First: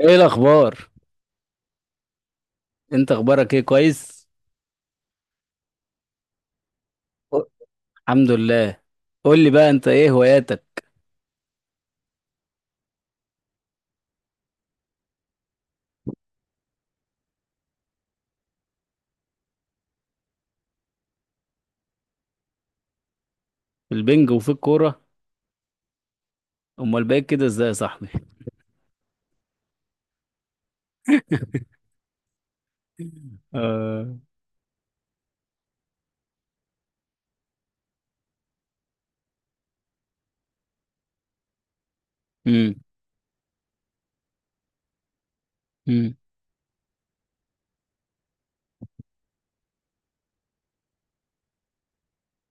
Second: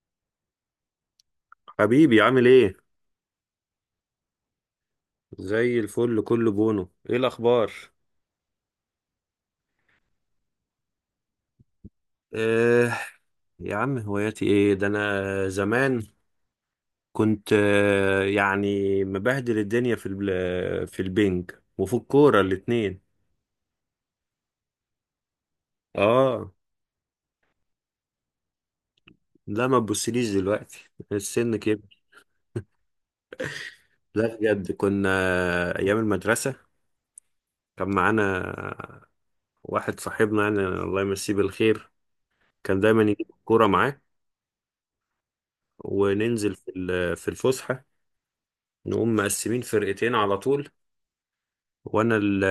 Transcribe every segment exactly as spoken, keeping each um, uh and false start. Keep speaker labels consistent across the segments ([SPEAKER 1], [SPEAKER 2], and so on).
[SPEAKER 1] ايه الاخبار؟
[SPEAKER 2] حبيبي، عامل ايه؟
[SPEAKER 1] انت اخبارك ايه، كويس؟
[SPEAKER 2] زي الفل، كله بونو. ايه
[SPEAKER 1] أه.
[SPEAKER 2] الاخبار؟
[SPEAKER 1] الحمد لله. قول لي بقى، انت ايه هواياتك؟
[SPEAKER 2] آه يا عم هواياتي ايه؟ ده انا زمان كنت آه يعني مبهدل الدنيا في ال- في البنج وفي الكوره الاتنين.
[SPEAKER 1] في البنج وفي الكوره؟
[SPEAKER 2] اه،
[SPEAKER 1] امال بقيت كده ازاي يا صاحبي؟
[SPEAKER 2] لا ما تبصليش دلوقتي، السن كبر.
[SPEAKER 1] آه.
[SPEAKER 2] لا بجد كنا ايام المدرسه كان معانا واحد صاحبنا، يعني الله يمسيه بالخير،
[SPEAKER 1] امم،
[SPEAKER 2] كان دايما يجيب الكوره معاه
[SPEAKER 1] امم.
[SPEAKER 2] وننزل في ال- في الفسحه، نقوم مقسمين فرقتين على طول. وانا ال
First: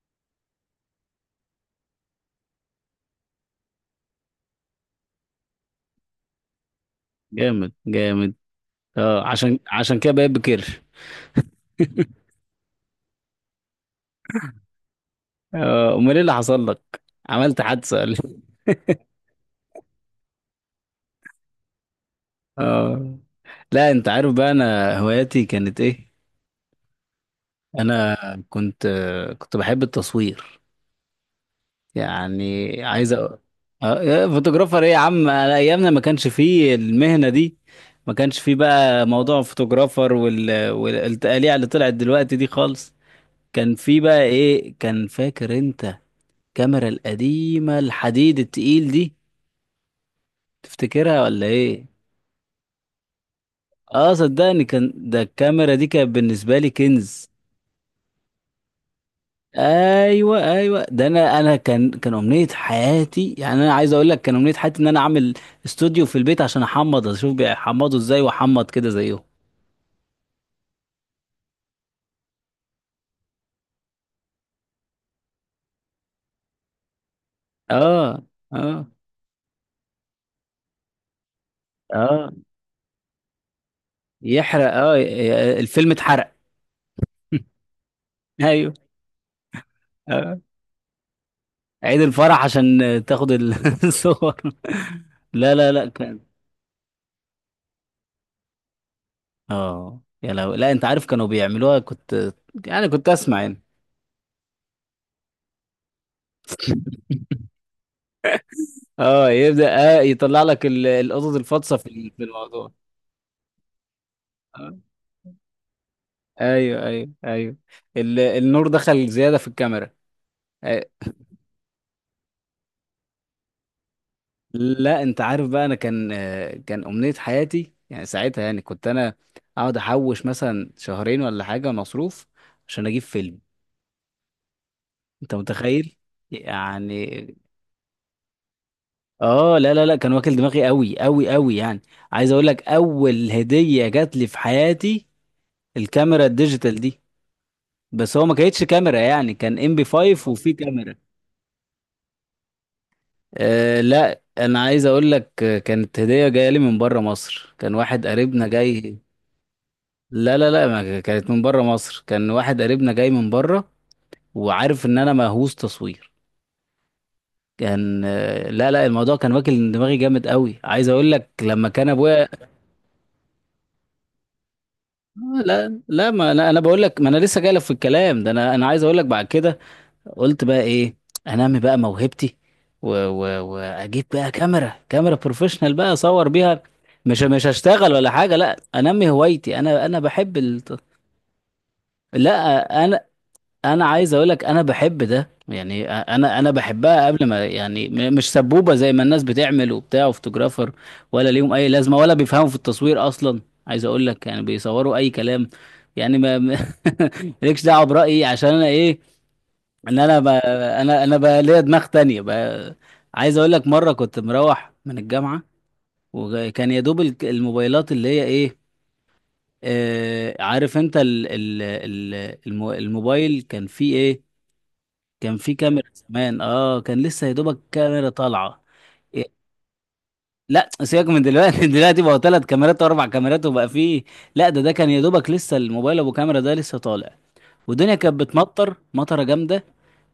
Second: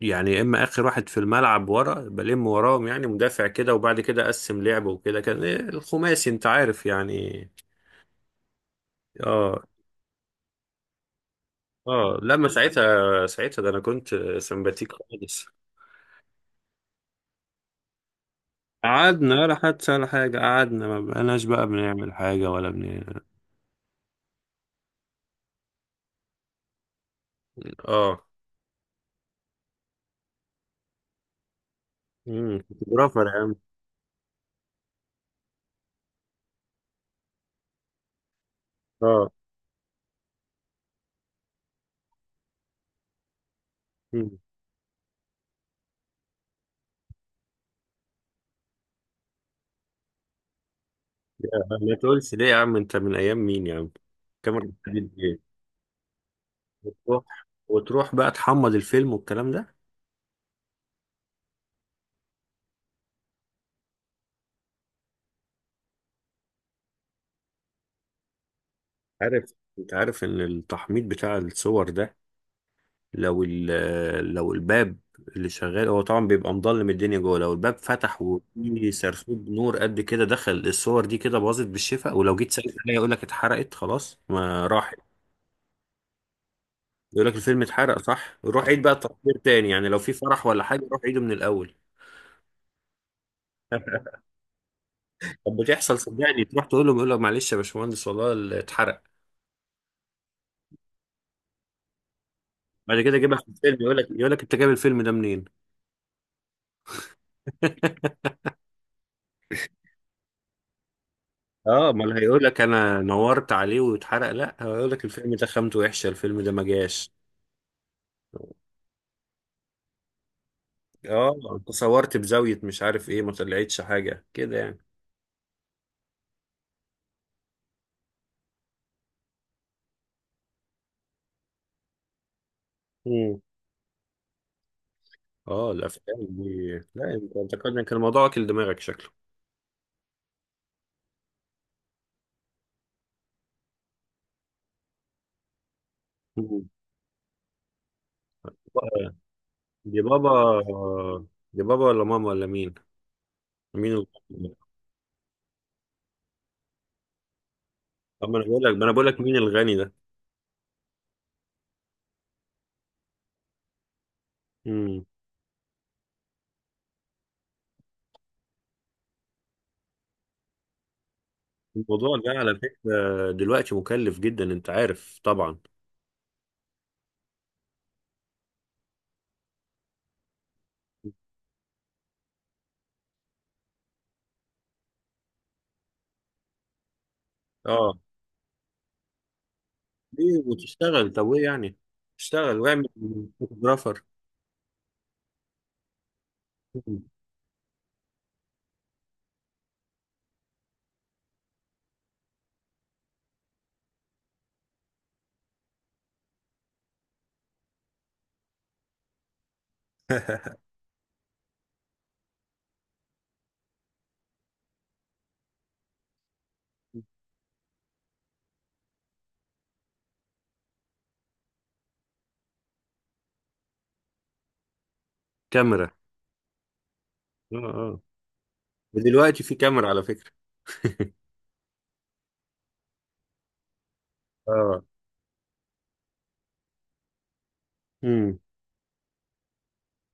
[SPEAKER 2] يعني يا اما اخر واحد في الملعب ورا بلم وراهم، يعني مدافع كده، وبعد كده اقسم لعب، وكده، كان إيه، الخماسي انت عارف يعني.
[SPEAKER 1] جامد جامد. اه، عشان
[SPEAKER 2] اه،
[SPEAKER 1] عشان كده بقيت بكير.
[SPEAKER 2] اه، لما ساعتها ساعتها ده انا كنت سمباتيك خالص.
[SPEAKER 1] اه. امال ايه اللي حصل لك، عملت حادثه ولا إيه؟
[SPEAKER 2] قعدنا ولا حتى ولا حاجة، قعدنا ما بقناش بقى بنعمل حاجة ولا بن.
[SPEAKER 1] آه، لا انت عارف بقى انا هواياتي كانت ايه. انا
[SPEAKER 2] اه،
[SPEAKER 1] كنت كنت بحب التصوير،
[SPEAKER 2] امم
[SPEAKER 1] يعني
[SPEAKER 2] كنت
[SPEAKER 1] عايز
[SPEAKER 2] برافر يا
[SPEAKER 1] أ...
[SPEAKER 2] عم.
[SPEAKER 1] آه، يا فوتوغرافر ايه يا عم، على ايامنا ما كانش فيه المهنه دي. ما كانش فيه بقى
[SPEAKER 2] اه.
[SPEAKER 1] موضوع الفوتوغرافر وال... والتقاليع اللي طلعت دلوقتي دي خالص. كان فيه بقى
[SPEAKER 2] مم.
[SPEAKER 1] ايه، كان فاكر انت الكاميرا القديمه الحديد التقيل دي؟ تفتكرها ولا
[SPEAKER 2] يا-
[SPEAKER 1] ايه؟
[SPEAKER 2] عم، ما تقولش ليه يا عم، انت من ايام مين يا عم؟
[SPEAKER 1] اه صدقني،
[SPEAKER 2] كاميرا
[SPEAKER 1] كان
[SPEAKER 2] بتعمل
[SPEAKER 1] ده،
[SPEAKER 2] ايه
[SPEAKER 1] الكاميرا دي كانت بالنسبه لي كنز.
[SPEAKER 2] وتروح وتروح بقى تحمض الفيلم والكلام ده؟
[SPEAKER 1] ايوه، ايوه، ده انا انا كان كان امنيه حياتي، يعني انا عايز اقول لك كان امنيه حياتي ان انا اعمل استوديو في البيت عشان احمض، اشوف بيحمضوا ازاي واحمض كده زيهم.
[SPEAKER 2] عارف انت عارف ان التحميض بتاع الصور ده، لو ال- لو الباب اللي شغال هو طبعا بيبقى مضلم الدنيا جوه، لو الباب فتح
[SPEAKER 1] اه، اه،
[SPEAKER 2] وفي سرسوب نور قد كده دخل، الصور دي كده باظت بالشفا.
[SPEAKER 1] اه،
[SPEAKER 2] ولو جيت سألت عليها يقول لك اتحرقت خلاص، ما
[SPEAKER 1] يحرق، اه،
[SPEAKER 2] راحت.
[SPEAKER 1] ي- الفيلم اتحرق.
[SPEAKER 2] يقول لك الفيلم اتحرق، صح، روح
[SPEAKER 1] ايوه.
[SPEAKER 2] عيد بقى التصوير تاني، يعني لو في
[SPEAKER 1] اه،
[SPEAKER 2] فرح ولا حاجه روح عيده من الاول.
[SPEAKER 1] عيد الفرح عشان تاخد ال- الصور. لا،
[SPEAKER 2] طب
[SPEAKER 1] لا، لا،
[SPEAKER 2] بتحصل،
[SPEAKER 1] كان...
[SPEAKER 2] صدقني، تروح تقول له، بيقول لك معلش يا باشمهندس والله اتحرق.
[SPEAKER 1] اه، يا لو، لا انت عارف كانوا بيعملوها، كنت يعني
[SPEAKER 2] بعد
[SPEAKER 1] كنت
[SPEAKER 2] كده جيبها
[SPEAKER 1] اسمع
[SPEAKER 2] في
[SPEAKER 1] يعني.
[SPEAKER 2] الفيلم، يقول لك يقول لك انت جايب الفيلم ده منين؟
[SPEAKER 1] اه يبدأ، اه يطلع لك ال- القطط الفاطسه في
[SPEAKER 2] اه، ما
[SPEAKER 1] ال-
[SPEAKER 2] اللي
[SPEAKER 1] في
[SPEAKER 2] هيقول لك
[SPEAKER 1] الموضوع.
[SPEAKER 2] انا نورت عليه واتحرق، لا
[SPEAKER 1] آه.
[SPEAKER 2] هيقول لك الفيلم ده خامته وحشه، الفيلم ده ما
[SPEAKER 1] ايوه، ايوه،
[SPEAKER 2] جاش.
[SPEAKER 1] ايوه، ال- النور دخل زياده في الكاميرا. آه،
[SPEAKER 2] اه، انت صورت بزاويه مش عارف ايه، ما طلعتش حاجه كده يعني.
[SPEAKER 1] لا انت عارف بقى، انا كان، آه، كان امنيه حياتي يعني، ساعتها يعني كنت انا اقعد احوش مثلا شهرين ولا حاجه مصروف عشان اجيب فيلم.
[SPEAKER 2] مم.
[SPEAKER 1] انت
[SPEAKER 2] اه،
[SPEAKER 1] متخيل
[SPEAKER 2] الافلام دي، لا
[SPEAKER 1] يعني؟
[SPEAKER 2] انت انت كان كان الموضوع واكل دماغك شكله.
[SPEAKER 1] اه، لا، لا، لا، كان واكل دماغي قوي قوي قوي، يعني عايز اقول لك، اول هديه جات لي في حياتي الكاميرا
[SPEAKER 2] مم.
[SPEAKER 1] الديجيتال دي. بس هو ما كانتش كاميرا
[SPEAKER 2] بقى-
[SPEAKER 1] يعني، كان ام بي
[SPEAKER 2] دي بابا
[SPEAKER 1] خمسة وفي كاميرا.
[SPEAKER 2] دي بابا ولا ماما ولا مين؟
[SPEAKER 1] أه
[SPEAKER 2] مين الغني
[SPEAKER 1] لا،
[SPEAKER 2] ده؟
[SPEAKER 1] انا عايز اقول لك، آه، كانت هديه جايه لي من بره مصر، كان واحد
[SPEAKER 2] اما انا
[SPEAKER 1] قريبنا
[SPEAKER 2] بقول لك ما انا
[SPEAKER 1] جاي.
[SPEAKER 2] بقول لك مين الغني ده.
[SPEAKER 1] لا، لا، لا، ما كانت من بره مصر، كان واحد قريبنا جاي من بره وعارف ان
[SPEAKER 2] مم.
[SPEAKER 1] انا مهووس تصوير. كان، آه، لا، لا، الموضوع كان واكل دماغي جامد قوي. عايز اقول لك لما كان
[SPEAKER 2] الموضوع
[SPEAKER 1] ابويا...
[SPEAKER 2] ده على فكره دلوقتي مكلف جدا، انت عارف
[SPEAKER 1] آه،
[SPEAKER 2] طبعا.
[SPEAKER 1] لا، لا، ما انا انا بقول لك، ما انا لسه جاي لك في الكلام ده. انا انا عايز اقول لك، بعد كده قلت بقى ايه، انمي بقى موهبتي، و... و... واجيب بقى كاميرا، كاميرا بروفيشنال بقى اصور بيها. مش مش هشتغل
[SPEAKER 2] اه،
[SPEAKER 1] ولا حاجه، لا انمي هوايتي، انا انا بحب
[SPEAKER 2] ليه
[SPEAKER 1] ال...
[SPEAKER 2] وتشتغل؟ طب ايه يعني؟ اشتغل
[SPEAKER 1] لا
[SPEAKER 2] واعمل
[SPEAKER 1] انا، انا
[SPEAKER 2] فوتوغرافر.
[SPEAKER 1] عايز اقول لك انا بحب ده، يعني انا انا بحبها قبل ما، يعني م- مش سبوبه زي ما الناس بتعمل وبتاع وفوتوغرافر ولا ليهم اي لازمه، ولا بيفهموا في التصوير اصلا. عايز اقول لك يعني بيصوروا اي كلام يعني ما ما- مالكش دعوه برايي، عشان انا ايه، ان انا ب... انا انا بقى ليا دماغ تانية بقى. عايز اقول لك مره كنت مروح من الجامعه، وكان يا دوب الك- الموبايلات اللي هي ايه، آه، عارف انت ال... ال... ال... المو- الموبايل كان فيه ايه، كان فيه
[SPEAKER 2] كاميرا،
[SPEAKER 1] كاميرا زمان. اه كان لسه يا
[SPEAKER 2] اه،
[SPEAKER 1] دوبك
[SPEAKER 2] اه،
[SPEAKER 1] كاميرا طالعه. إيه،
[SPEAKER 2] ودلوقتي في كاميرا على فكرة.
[SPEAKER 1] لا سيبك من دلوقتي، دلوقتي بقى ثلاث كاميرات واربع كاميرات وبقى فيه. لا ده ده
[SPEAKER 2] اه.
[SPEAKER 1] كان يا دوبك لسه الموبايل ابو كاميرا ده لسه طالع. والدنيا كانت
[SPEAKER 2] امم.
[SPEAKER 1] بتمطر مطره جامده،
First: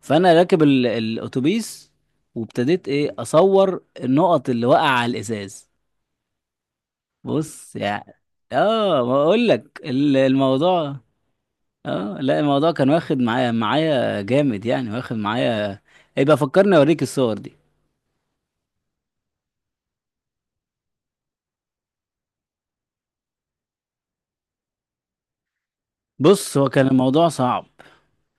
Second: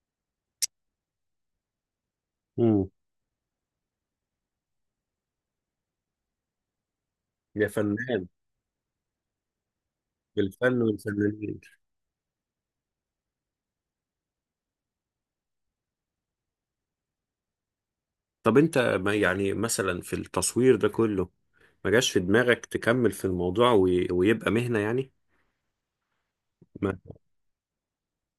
[SPEAKER 1] فانا راكب ال- الاتوبيس، وابتديت
[SPEAKER 2] امم.
[SPEAKER 1] ايه اصور النقط اللي وقع على الازاز.
[SPEAKER 2] يا
[SPEAKER 1] بص يعني.
[SPEAKER 2] فنان،
[SPEAKER 1] اه ما اقول لك ال-
[SPEAKER 2] بالفن
[SPEAKER 1] الموضوع،
[SPEAKER 2] والفنانين.
[SPEAKER 1] اه لا الموضوع كان واخد معايا معايا جامد يعني واخد معايا. يبقى فكرني اوريك الصور دي.
[SPEAKER 2] طب انت ما يعني مثلا في التصوير ده كله ما جاش في دماغك تكمل في الموضوع وي... ويبقى مهنة يعني؟
[SPEAKER 1] بص، هو كان
[SPEAKER 2] ما
[SPEAKER 1] الموضوع صعب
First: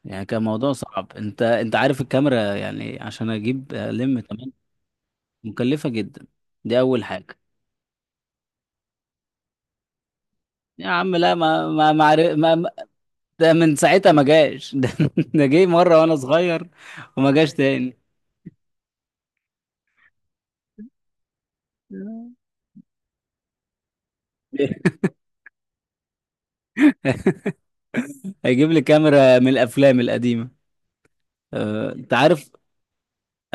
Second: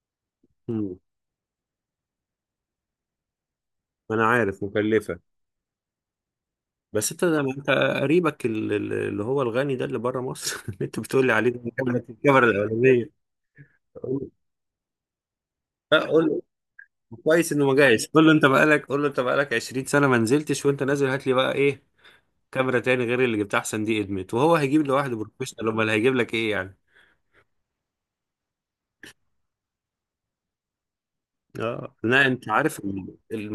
[SPEAKER 1] يعني، كان موضوع
[SPEAKER 2] مم.
[SPEAKER 1] صعب، انت انت عارف الكاميرا يعني، عشان اجيب الم
[SPEAKER 2] انا
[SPEAKER 1] تمام.
[SPEAKER 2] عارف مكلفة.
[SPEAKER 1] مكلفة جدا، دي اول
[SPEAKER 2] بس انت
[SPEAKER 1] حاجة.
[SPEAKER 2] ده، ما انت قريبك ال- ال- اللي هو الغني ده اللي بره مصر، اللي
[SPEAKER 1] يا
[SPEAKER 2] انت
[SPEAKER 1] عم
[SPEAKER 2] بتقول لي
[SPEAKER 1] لا،
[SPEAKER 2] عليه ده،
[SPEAKER 1] ما ما
[SPEAKER 2] الكاميرا
[SPEAKER 1] ما, عارف-
[SPEAKER 2] الكاميرا
[SPEAKER 1] ما
[SPEAKER 2] الاولانية.
[SPEAKER 1] ده من ساعتها ما
[SPEAKER 2] قول-
[SPEAKER 1] جاش. ده، ده جه
[SPEAKER 2] لا
[SPEAKER 1] مرة وانا
[SPEAKER 2] قول،
[SPEAKER 1] صغير وما
[SPEAKER 2] كويس
[SPEAKER 1] جاش
[SPEAKER 2] انه ما
[SPEAKER 1] تاني.
[SPEAKER 2] جاش. قول له انت بقالك، قول له انت بقالك عشرين سنة سنه ما نزلتش، وانت نازل هات لي بقى ايه، كاميرا تاني غير اللي جبتها، احسن دي ادمت. وهو هيجيب لوحده بروفيشنال؟ امال هيجيب لك ايه يعني؟
[SPEAKER 1] هيجيب لي كاميرا من الافلام القديمه. آه،
[SPEAKER 2] اه،
[SPEAKER 1] انت
[SPEAKER 2] لا انت
[SPEAKER 1] عارف.
[SPEAKER 2] عارف،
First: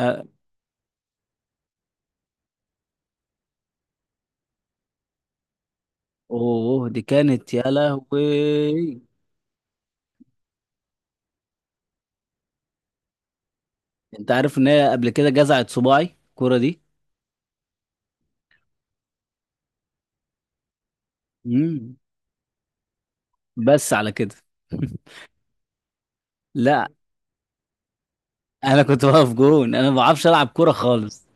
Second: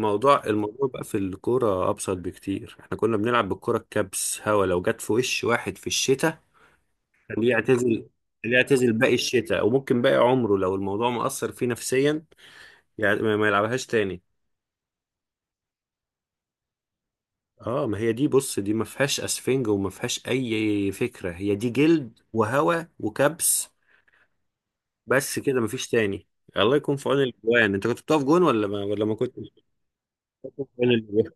[SPEAKER 1] آه،
[SPEAKER 2] الموضوع بقى في الكوره ابسط بكتير. احنا كنا بنلعب بالكوره الكبس، هوا، لو جت في وش واحد في الشتاء
[SPEAKER 1] اوه دي
[SPEAKER 2] كان
[SPEAKER 1] كانت يا
[SPEAKER 2] يعتزل،
[SPEAKER 1] لهوي.
[SPEAKER 2] اللي يعتزل باقي الشتاء، وممكن باقي عمره لو الموضوع مأثر فيه نفسيا، يعني ما ما يلعبهاش تاني.
[SPEAKER 1] انت عارف ان هي قبل كده جزعت صباعي الكوره دي.
[SPEAKER 2] اه، ما هي دي، بص، دي ما فيهاش اسفنج وما فيهاش اي فكره، هي دي
[SPEAKER 1] مم.
[SPEAKER 2] جلد وهوا وكبس.
[SPEAKER 1] بس على كده.
[SPEAKER 2] بس كده، ما فيش تاني. الله
[SPEAKER 1] لا
[SPEAKER 2] يكون في عون الاجوان. انت كنت بتقف جون ولا
[SPEAKER 1] انا
[SPEAKER 2] ما
[SPEAKER 1] كنت
[SPEAKER 2] ولا ما
[SPEAKER 1] واقف
[SPEAKER 2] كنتش؟
[SPEAKER 1] جون، انا ما بعرفش العب
[SPEAKER 2] بتقف
[SPEAKER 1] كوره
[SPEAKER 2] في عون
[SPEAKER 1] خالص.
[SPEAKER 2] الاجوان.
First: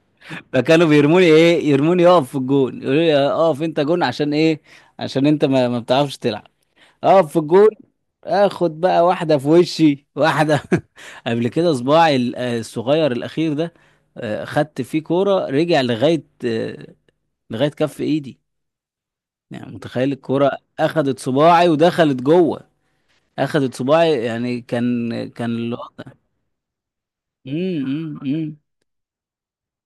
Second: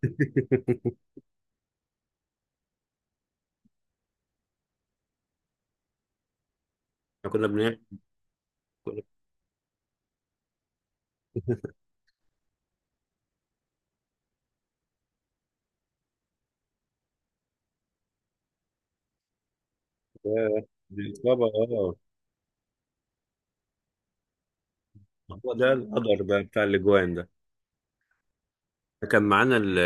[SPEAKER 1] فكانوا بيرموني، ايه، يرموني اقف في الجون يقولوا لي آه، اقف انت جون، عشان ايه، عشان انت ما, ما بتعرفش تلعب،
[SPEAKER 2] احنا
[SPEAKER 1] اقف في
[SPEAKER 2] كنا
[SPEAKER 1] الجول.
[SPEAKER 2] بنعمل
[SPEAKER 1] اخد
[SPEAKER 2] كنا-
[SPEAKER 1] بقى واحده في وشي واحده. قبل كده صباعي ال- آه، الصغير الاخير ده، آه، خدت فيه كوره، رجع لغايه، آه، لغايه كف ايدي، يعني متخيل الكوره،
[SPEAKER 2] ياه، دي
[SPEAKER 1] اخدت
[SPEAKER 2] الاصابه،
[SPEAKER 1] صباعي
[SPEAKER 2] اه.
[SPEAKER 1] ودخلت جوه. اخدت صباعي يعني كان كان
[SPEAKER 2] هو ده
[SPEAKER 1] الوضع...
[SPEAKER 2] القدر بقى بتاع الاجوان ده.
[SPEAKER 1] امم، امم، أمم.
[SPEAKER 2] كان معانا ال-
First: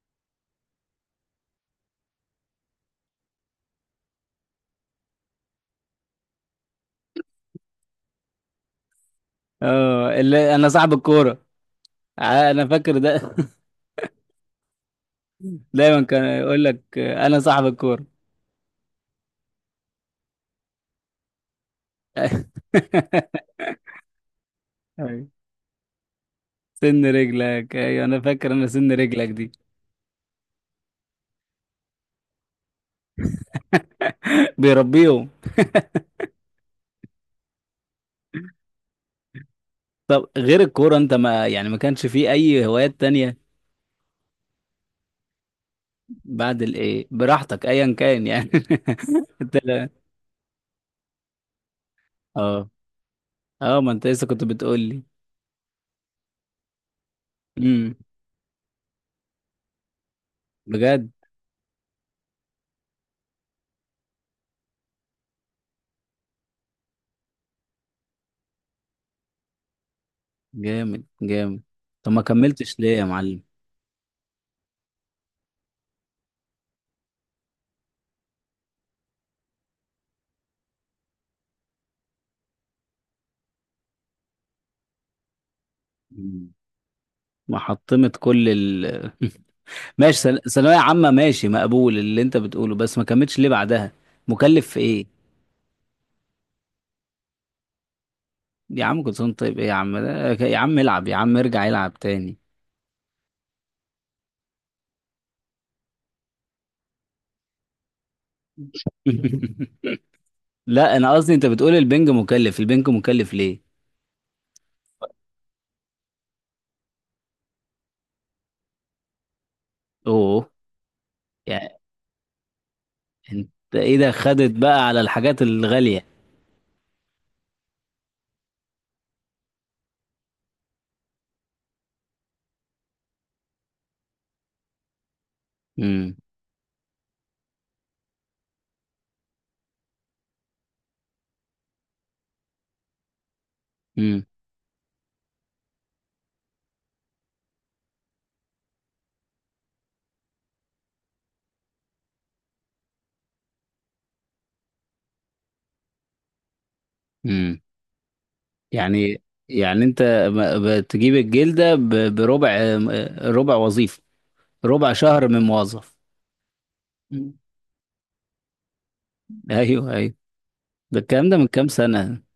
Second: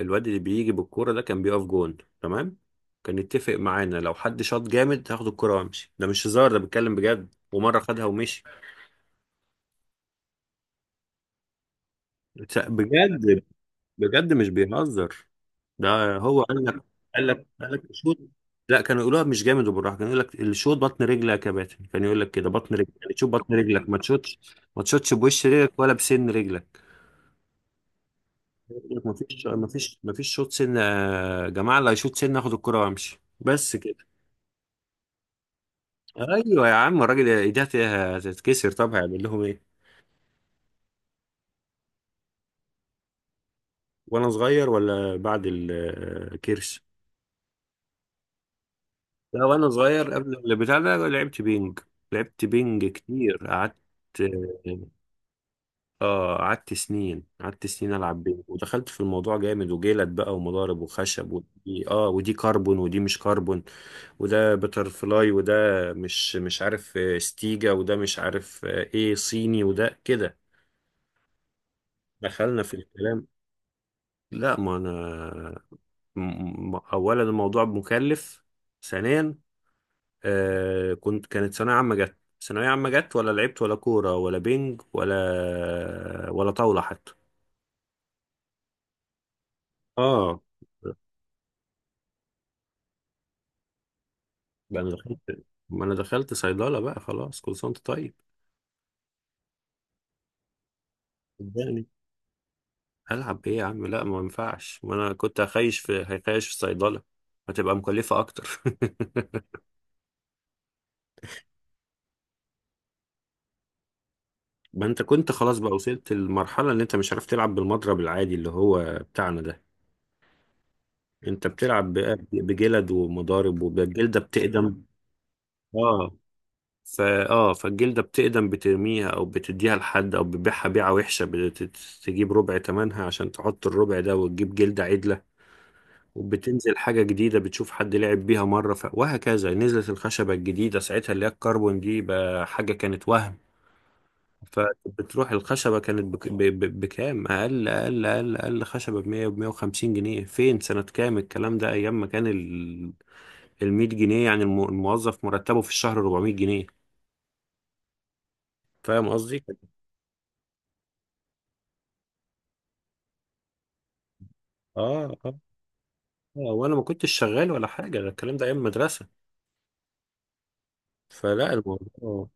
[SPEAKER 2] الواد اللي بيجي بالكوره ده، كان بيقف جون تمام. كان يتفق معانا، لو حد شاط جامد هاخد الكوره وامشي، ده مش هزار، ده بيتكلم بجد، ومره خدها ومشي.
[SPEAKER 1] اه اللي انا صاحب الكوره. ع-، انا فاكر ده.
[SPEAKER 2] بجد، بجد مش بيهزر.
[SPEAKER 1] دايما
[SPEAKER 2] ده
[SPEAKER 1] كان
[SPEAKER 2] هو
[SPEAKER 1] يقول
[SPEAKER 2] قال لك
[SPEAKER 1] لك آه،
[SPEAKER 2] قال
[SPEAKER 1] انا
[SPEAKER 2] لك
[SPEAKER 1] صاحب
[SPEAKER 2] قال لك
[SPEAKER 1] الكوره.
[SPEAKER 2] شوط. لا كانوا يقولوها مش جامد وبالراحه، كانوا يقول لك الشوط بطن رجلك يا كباتن، كان يقول لك كده بطن رجلك، يعني تشوف بطن رجلك، ما تشوتش، ما تشوتش
[SPEAKER 1] أيوة.
[SPEAKER 2] بوش رجلك ولا بسن رجلك.
[SPEAKER 1] سن رجلك، ايوه انا فاكر، انا
[SPEAKER 2] يقول
[SPEAKER 1] سن
[SPEAKER 2] لك ما
[SPEAKER 1] رجلك
[SPEAKER 2] فيش
[SPEAKER 1] دي.
[SPEAKER 2] ما فيش ما فيش شوط سن يا جماعه، اللي هيشوط سن اخد الكره وامشي، بس كده.
[SPEAKER 1] بيربيهم.
[SPEAKER 2] ايوه يا عم، الراجل ايديها هتتكسر، طب هيعمل لهم ايه؟
[SPEAKER 1] طب غير الكورة انت ما يعني، ما كانش فيه اي هوايات تانية؟
[SPEAKER 2] وانا صغير ولا بعد
[SPEAKER 1] بعد
[SPEAKER 2] الكرش؟
[SPEAKER 1] الايه، براحتك ايا كان يعني.
[SPEAKER 2] لا
[SPEAKER 1] انت
[SPEAKER 2] وانا
[SPEAKER 1] لا.
[SPEAKER 2] صغير قبل البتاع ده لعبت بينج لعبت
[SPEAKER 1] اه،
[SPEAKER 2] بينج كتير، قعدت.
[SPEAKER 1] اه، ما انت لسه كنت بتقول لي.
[SPEAKER 2] اه، قعدت سنين، قعدت سنين
[SPEAKER 1] امم.
[SPEAKER 2] العب بينج، ودخلت في الموضوع جامد، وجلد بقى ومضارب
[SPEAKER 1] بجد.
[SPEAKER 2] وخشب، ودي اه ودي كربون ودي مش كربون، وده بتر فلاي، وده مش مش عارف آه، ستيجا، وده مش عارف آه، ايه صيني، وده كده.
[SPEAKER 1] جامد جامد. طب ما
[SPEAKER 2] دخلنا في
[SPEAKER 1] كملتش ليه يا
[SPEAKER 2] الكلام.
[SPEAKER 1] معلم؟
[SPEAKER 2] لا ما انا م- م- اولا الموضوع مكلف، ثانيا آه كنت كانت ثانوية عامة جت، ثانوية عامة جت ولا لعبت ولا كورة ولا بينج ولا ولا
[SPEAKER 1] مم.
[SPEAKER 2] طاولة حتى.
[SPEAKER 1] ما حطمت كل ال... ماشي،
[SPEAKER 2] اه،
[SPEAKER 1] ثانوية سل... ثانوية عامة ماشي، مقبول اللي انت بتقوله، بس ما كملتش ليه بعدها؟ مكلف في
[SPEAKER 2] بقى انا
[SPEAKER 1] ايه؟
[SPEAKER 2] دخلت، ما انا دخلت صيدلة بقى خلاص، كل سنة وانت طيب
[SPEAKER 1] يا عم كنت طيب ايه، يا عم ده- يا عم العب يا عم، ارجع
[SPEAKER 2] يعني.
[SPEAKER 1] العب تاني.
[SPEAKER 2] هلعب ايه يا عم؟ لا ما ينفعش، ما انا كنت هخيش في هيخيش في الصيدلة، هتبقى مكلفة اكتر.
[SPEAKER 1] لا انا قصدي، انت بتقول البنج مكلف، البنج مكلف ليه؟
[SPEAKER 2] ما انت كنت خلاص بقى، وصلت المرحلة اللي انت مش عارف تلعب بالمضرب العادي اللي هو بتاعنا ده.
[SPEAKER 1] اوه.
[SPEAKER 2] انت
[SPEAKER 1] يعني
[SPEAKER 2] بتلعب بقى بجلد
[SPEAKER 1] انت
[SPEAKER 2] ومضارب،
[SPEAKER 1] ايه ده،
[SPEAKER 2] والجلدة
[SPEAKER 1] خدت
[SPEAKER 2] بتقدم.
[SPEAKER 1] بقى على الحاجات الغالية.
[SPEAKER 2] اه، فا اه فالجلدة بتقدم، بترميها أو بتديها لحد أو بتبيعها بيعة وحشة، بتجيب ربع تمنها عشان تحط الربع ده وتجيب جلدة عدلة.
[SPEAKER 1] امم،
[SPEAKER 2] وبتنزل حاجة جديدة، بتشوف حد لعب بيها مرة ف... وهكذا. نزلت الخشبة الجديدة ساعتها اللي هي الكربون دي، بقى حاجة كانت وهم.
[SPEAKER 1] امم،
[SPEAKER 2] فبتروح الخشبة كانت بك... ب... ب... بكام، أقل أقل أقل أقل، خشبة بمية بمية وخمسين جنيه. فين سنة كام الكلام ده؟ أيام ما كان ال... المية جنيه يعني، الم- الموظف مرتبه في الشهر أربعمية جنيه.
[SPEAKER 1] امم.
[SPEAKER 2] فاهم
[SPEAKER 1] يعني،
[SPEAKER 2] قصدي؟
[SPEAKER 1] يعني انت ب- بتجيب الجلدة ب- بربع، ربع وظيفة، ربع
[SPEAKER 2] اه.
[SPEAKER 1] شهر
[SPEAKER 2] آه.
[SPEAKER 1] من موظف.
[SPEAKER 2] آه، وانا ما كنتش
[SPEAKER 1] مم.
[SPEAKER 2] شغال ولا حاجه، ده الكلام ده ايام المدرسه.
[SPEAKER 1] ايوه، ايوه. ده الكلام ده من
[SPEAKER 2] فلا
[SPEAKER 1] كام سنة؟
[SPEAKER 2] الموضوع،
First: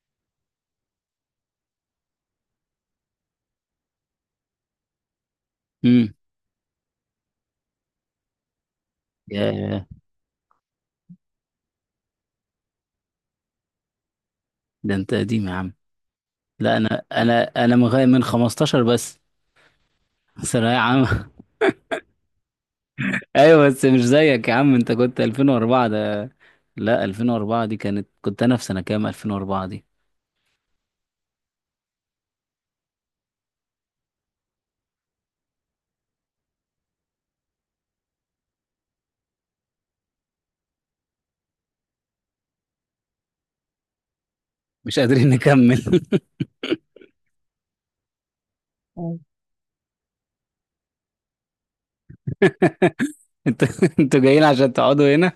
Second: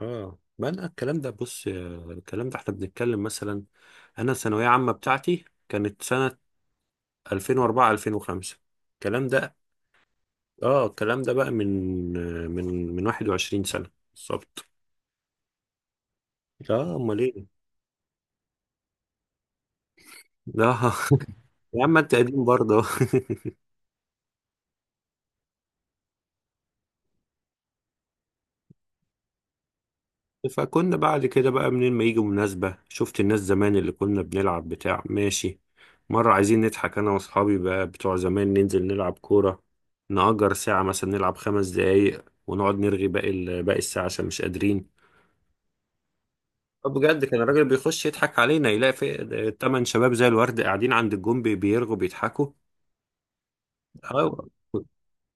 [SPEAKER 2] اه، ما انا الكلام ده، بص، آه، الكلام ده احنا بنتكلم مثلا، انا الثانويه عامه بتاعتي كانت
[SPEAKER 1] امم.
[SPEAKER 2] سنه ألفين وأربعة ألفين وخمسة، الكلام ده.
[SPEAKER 1] يا،
[SPEAKER 2] اه، الكلام ده بقى من، آه، من من واحد وعشرين سنة سنه بالظبط.
[SPEAKER 1] ده انت قديم يا عم. لا
[SPEAKER 2] اه،
[SPEAKER 1] انا
[SPEAKER 2] امال
[SPEAKER 1] انا
[SPEAKER 2] ايه؟
[SPEAKER 1] انا من غاية- من خمستاشر بس،
[SPEAKER 2] لا.
[SPEAKER 1] ثانوية عامة.
[SPEAKER 2] يا عم انت قديم برضه.
[SPEAKER 1] ايوه بس مش زيك يا عم، انت كنت ألفين واربعه ده. لا ألفين واربعه، دي كانت، كنت انا في سنة كام ألفين واربعه دي؟
[SPEAKER 2] فكنا بعد كده بقى، منين ما يجي مناسبة، شفت الناس زمان اللي كنا بنلعب بتاع، ماشي، مرة عايزين نضحك أنا وأصحابي بقى بتوع زمان، ننزل نلعب كورة، نأجر ساعة مثلا، نلعب خمس دقايق ونقعد نرغي باقي ال- باقي الساعة، عشان مش قادرين.
[SPEAKER 1] مش قادرين نكمل.
[SPEAKER 2] طب بجد، كان الراجل بيخش يضحك علينا، يلاقي
[SPEAKER 1] أيوة.
[SPEAKER 2] في تمن شباب زي الورد قاعدين عند الجون، بي- بيرغوا بيضحكوا.
[SPEAKER 1] انتوا انتوا جايين
[SPEAKER 2] أيوة،
[SPEAKER 1] عشان تقعدوا هنا؟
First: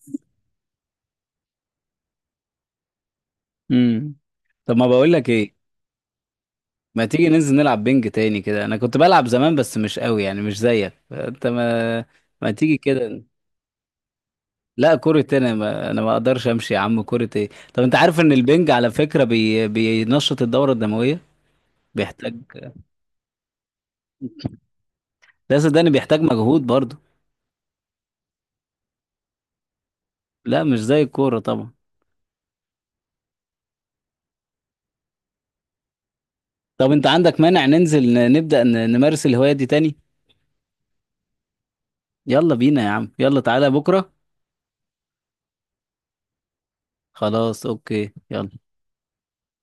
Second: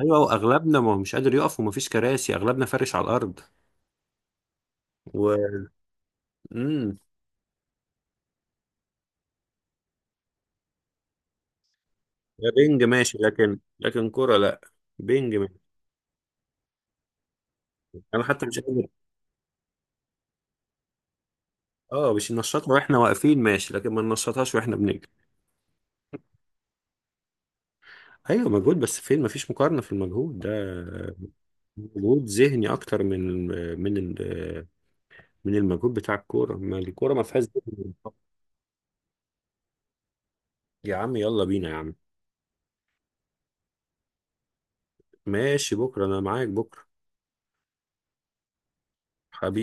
[SPEAKER 2] أيوة، وأغلبنا ما هو مش قادر يقف، ومفيش كراسي، أغلبنا فارش على الأرض.
[SPEAKER 1] امم. طب ما بقول لك
[SPEAKER 2] و...
[SPEAKER 1] ايه،
[SPEAKER 2] مم.
[SPEAKER 1] ما تيجي ننزل نلعب بينج تاني كده، انا كنت بلعب زمان بس مش قوي يعني مش زيك انت، ما ما تيجي
[SPEAKER 2] بينج ماشي،
[SPEAKER 1] كده.
[SPEAKER 2] لكن لكن كورة لأ.
[SPEAKER 1] لا كرة
[SPEAKER 2] بينج،
[SPEAKER 1] انا ما... انا ما اقدرش امشي يا عم، كرة ايه، طب انت عارف
[SPEAKER 2] انا
[SPEAKER 1] ان
[SPEAKER 2] حتى مش
[SPEAKER 1] البنج
[SPEAKER 2] قادر.
[SPEAKER 1] على فكرة بي... بينشط الدورة الدموية،
[SPEAKER 2] اه، مش
[SPEAKER 1] بيحتاج،
[SPEAKER 2] ننشطها واحنا واقفين، ماشي، لكن ما ننشطهاش واحنا بنجري.
[SPEAKER 1] لا صدقني بيحتاج مجهود برضه.
[SPEAKER 2] ايوه مجهود، بس فين، ما فيش مقارنه في المجهود ده.
[SPEAKER 1] لا مش زي الكورة طبعا.
[SPEAKER 2] مجهود ذهني اكتر من، من ال- من المجهود بتاع الكوره، ما
[SPEAKER 1] طب انت
[SPEAKER 2] الكوره ما
[SPEAKER 1] عندك
[SPEAKER 2] فيهاش
[SPEAKER 1] مانع
[SPEAKER 2] ذهن.
[SPEAKER 1] ننزل ن- نبدأ ن- نمارس الهواية دي تاني؟
[SPEAKER 2] يا عم يلا بينا يا عم.
[SPEAKER 1] يلا بينا يا عم، يلا تعالى بكرة.
[SPEAKER 2] ماشي بكره، انا معاك بكره.
[SPEAKER 1] خلاص اوكي، يلا.
[SPEAKER 2] حبيبي.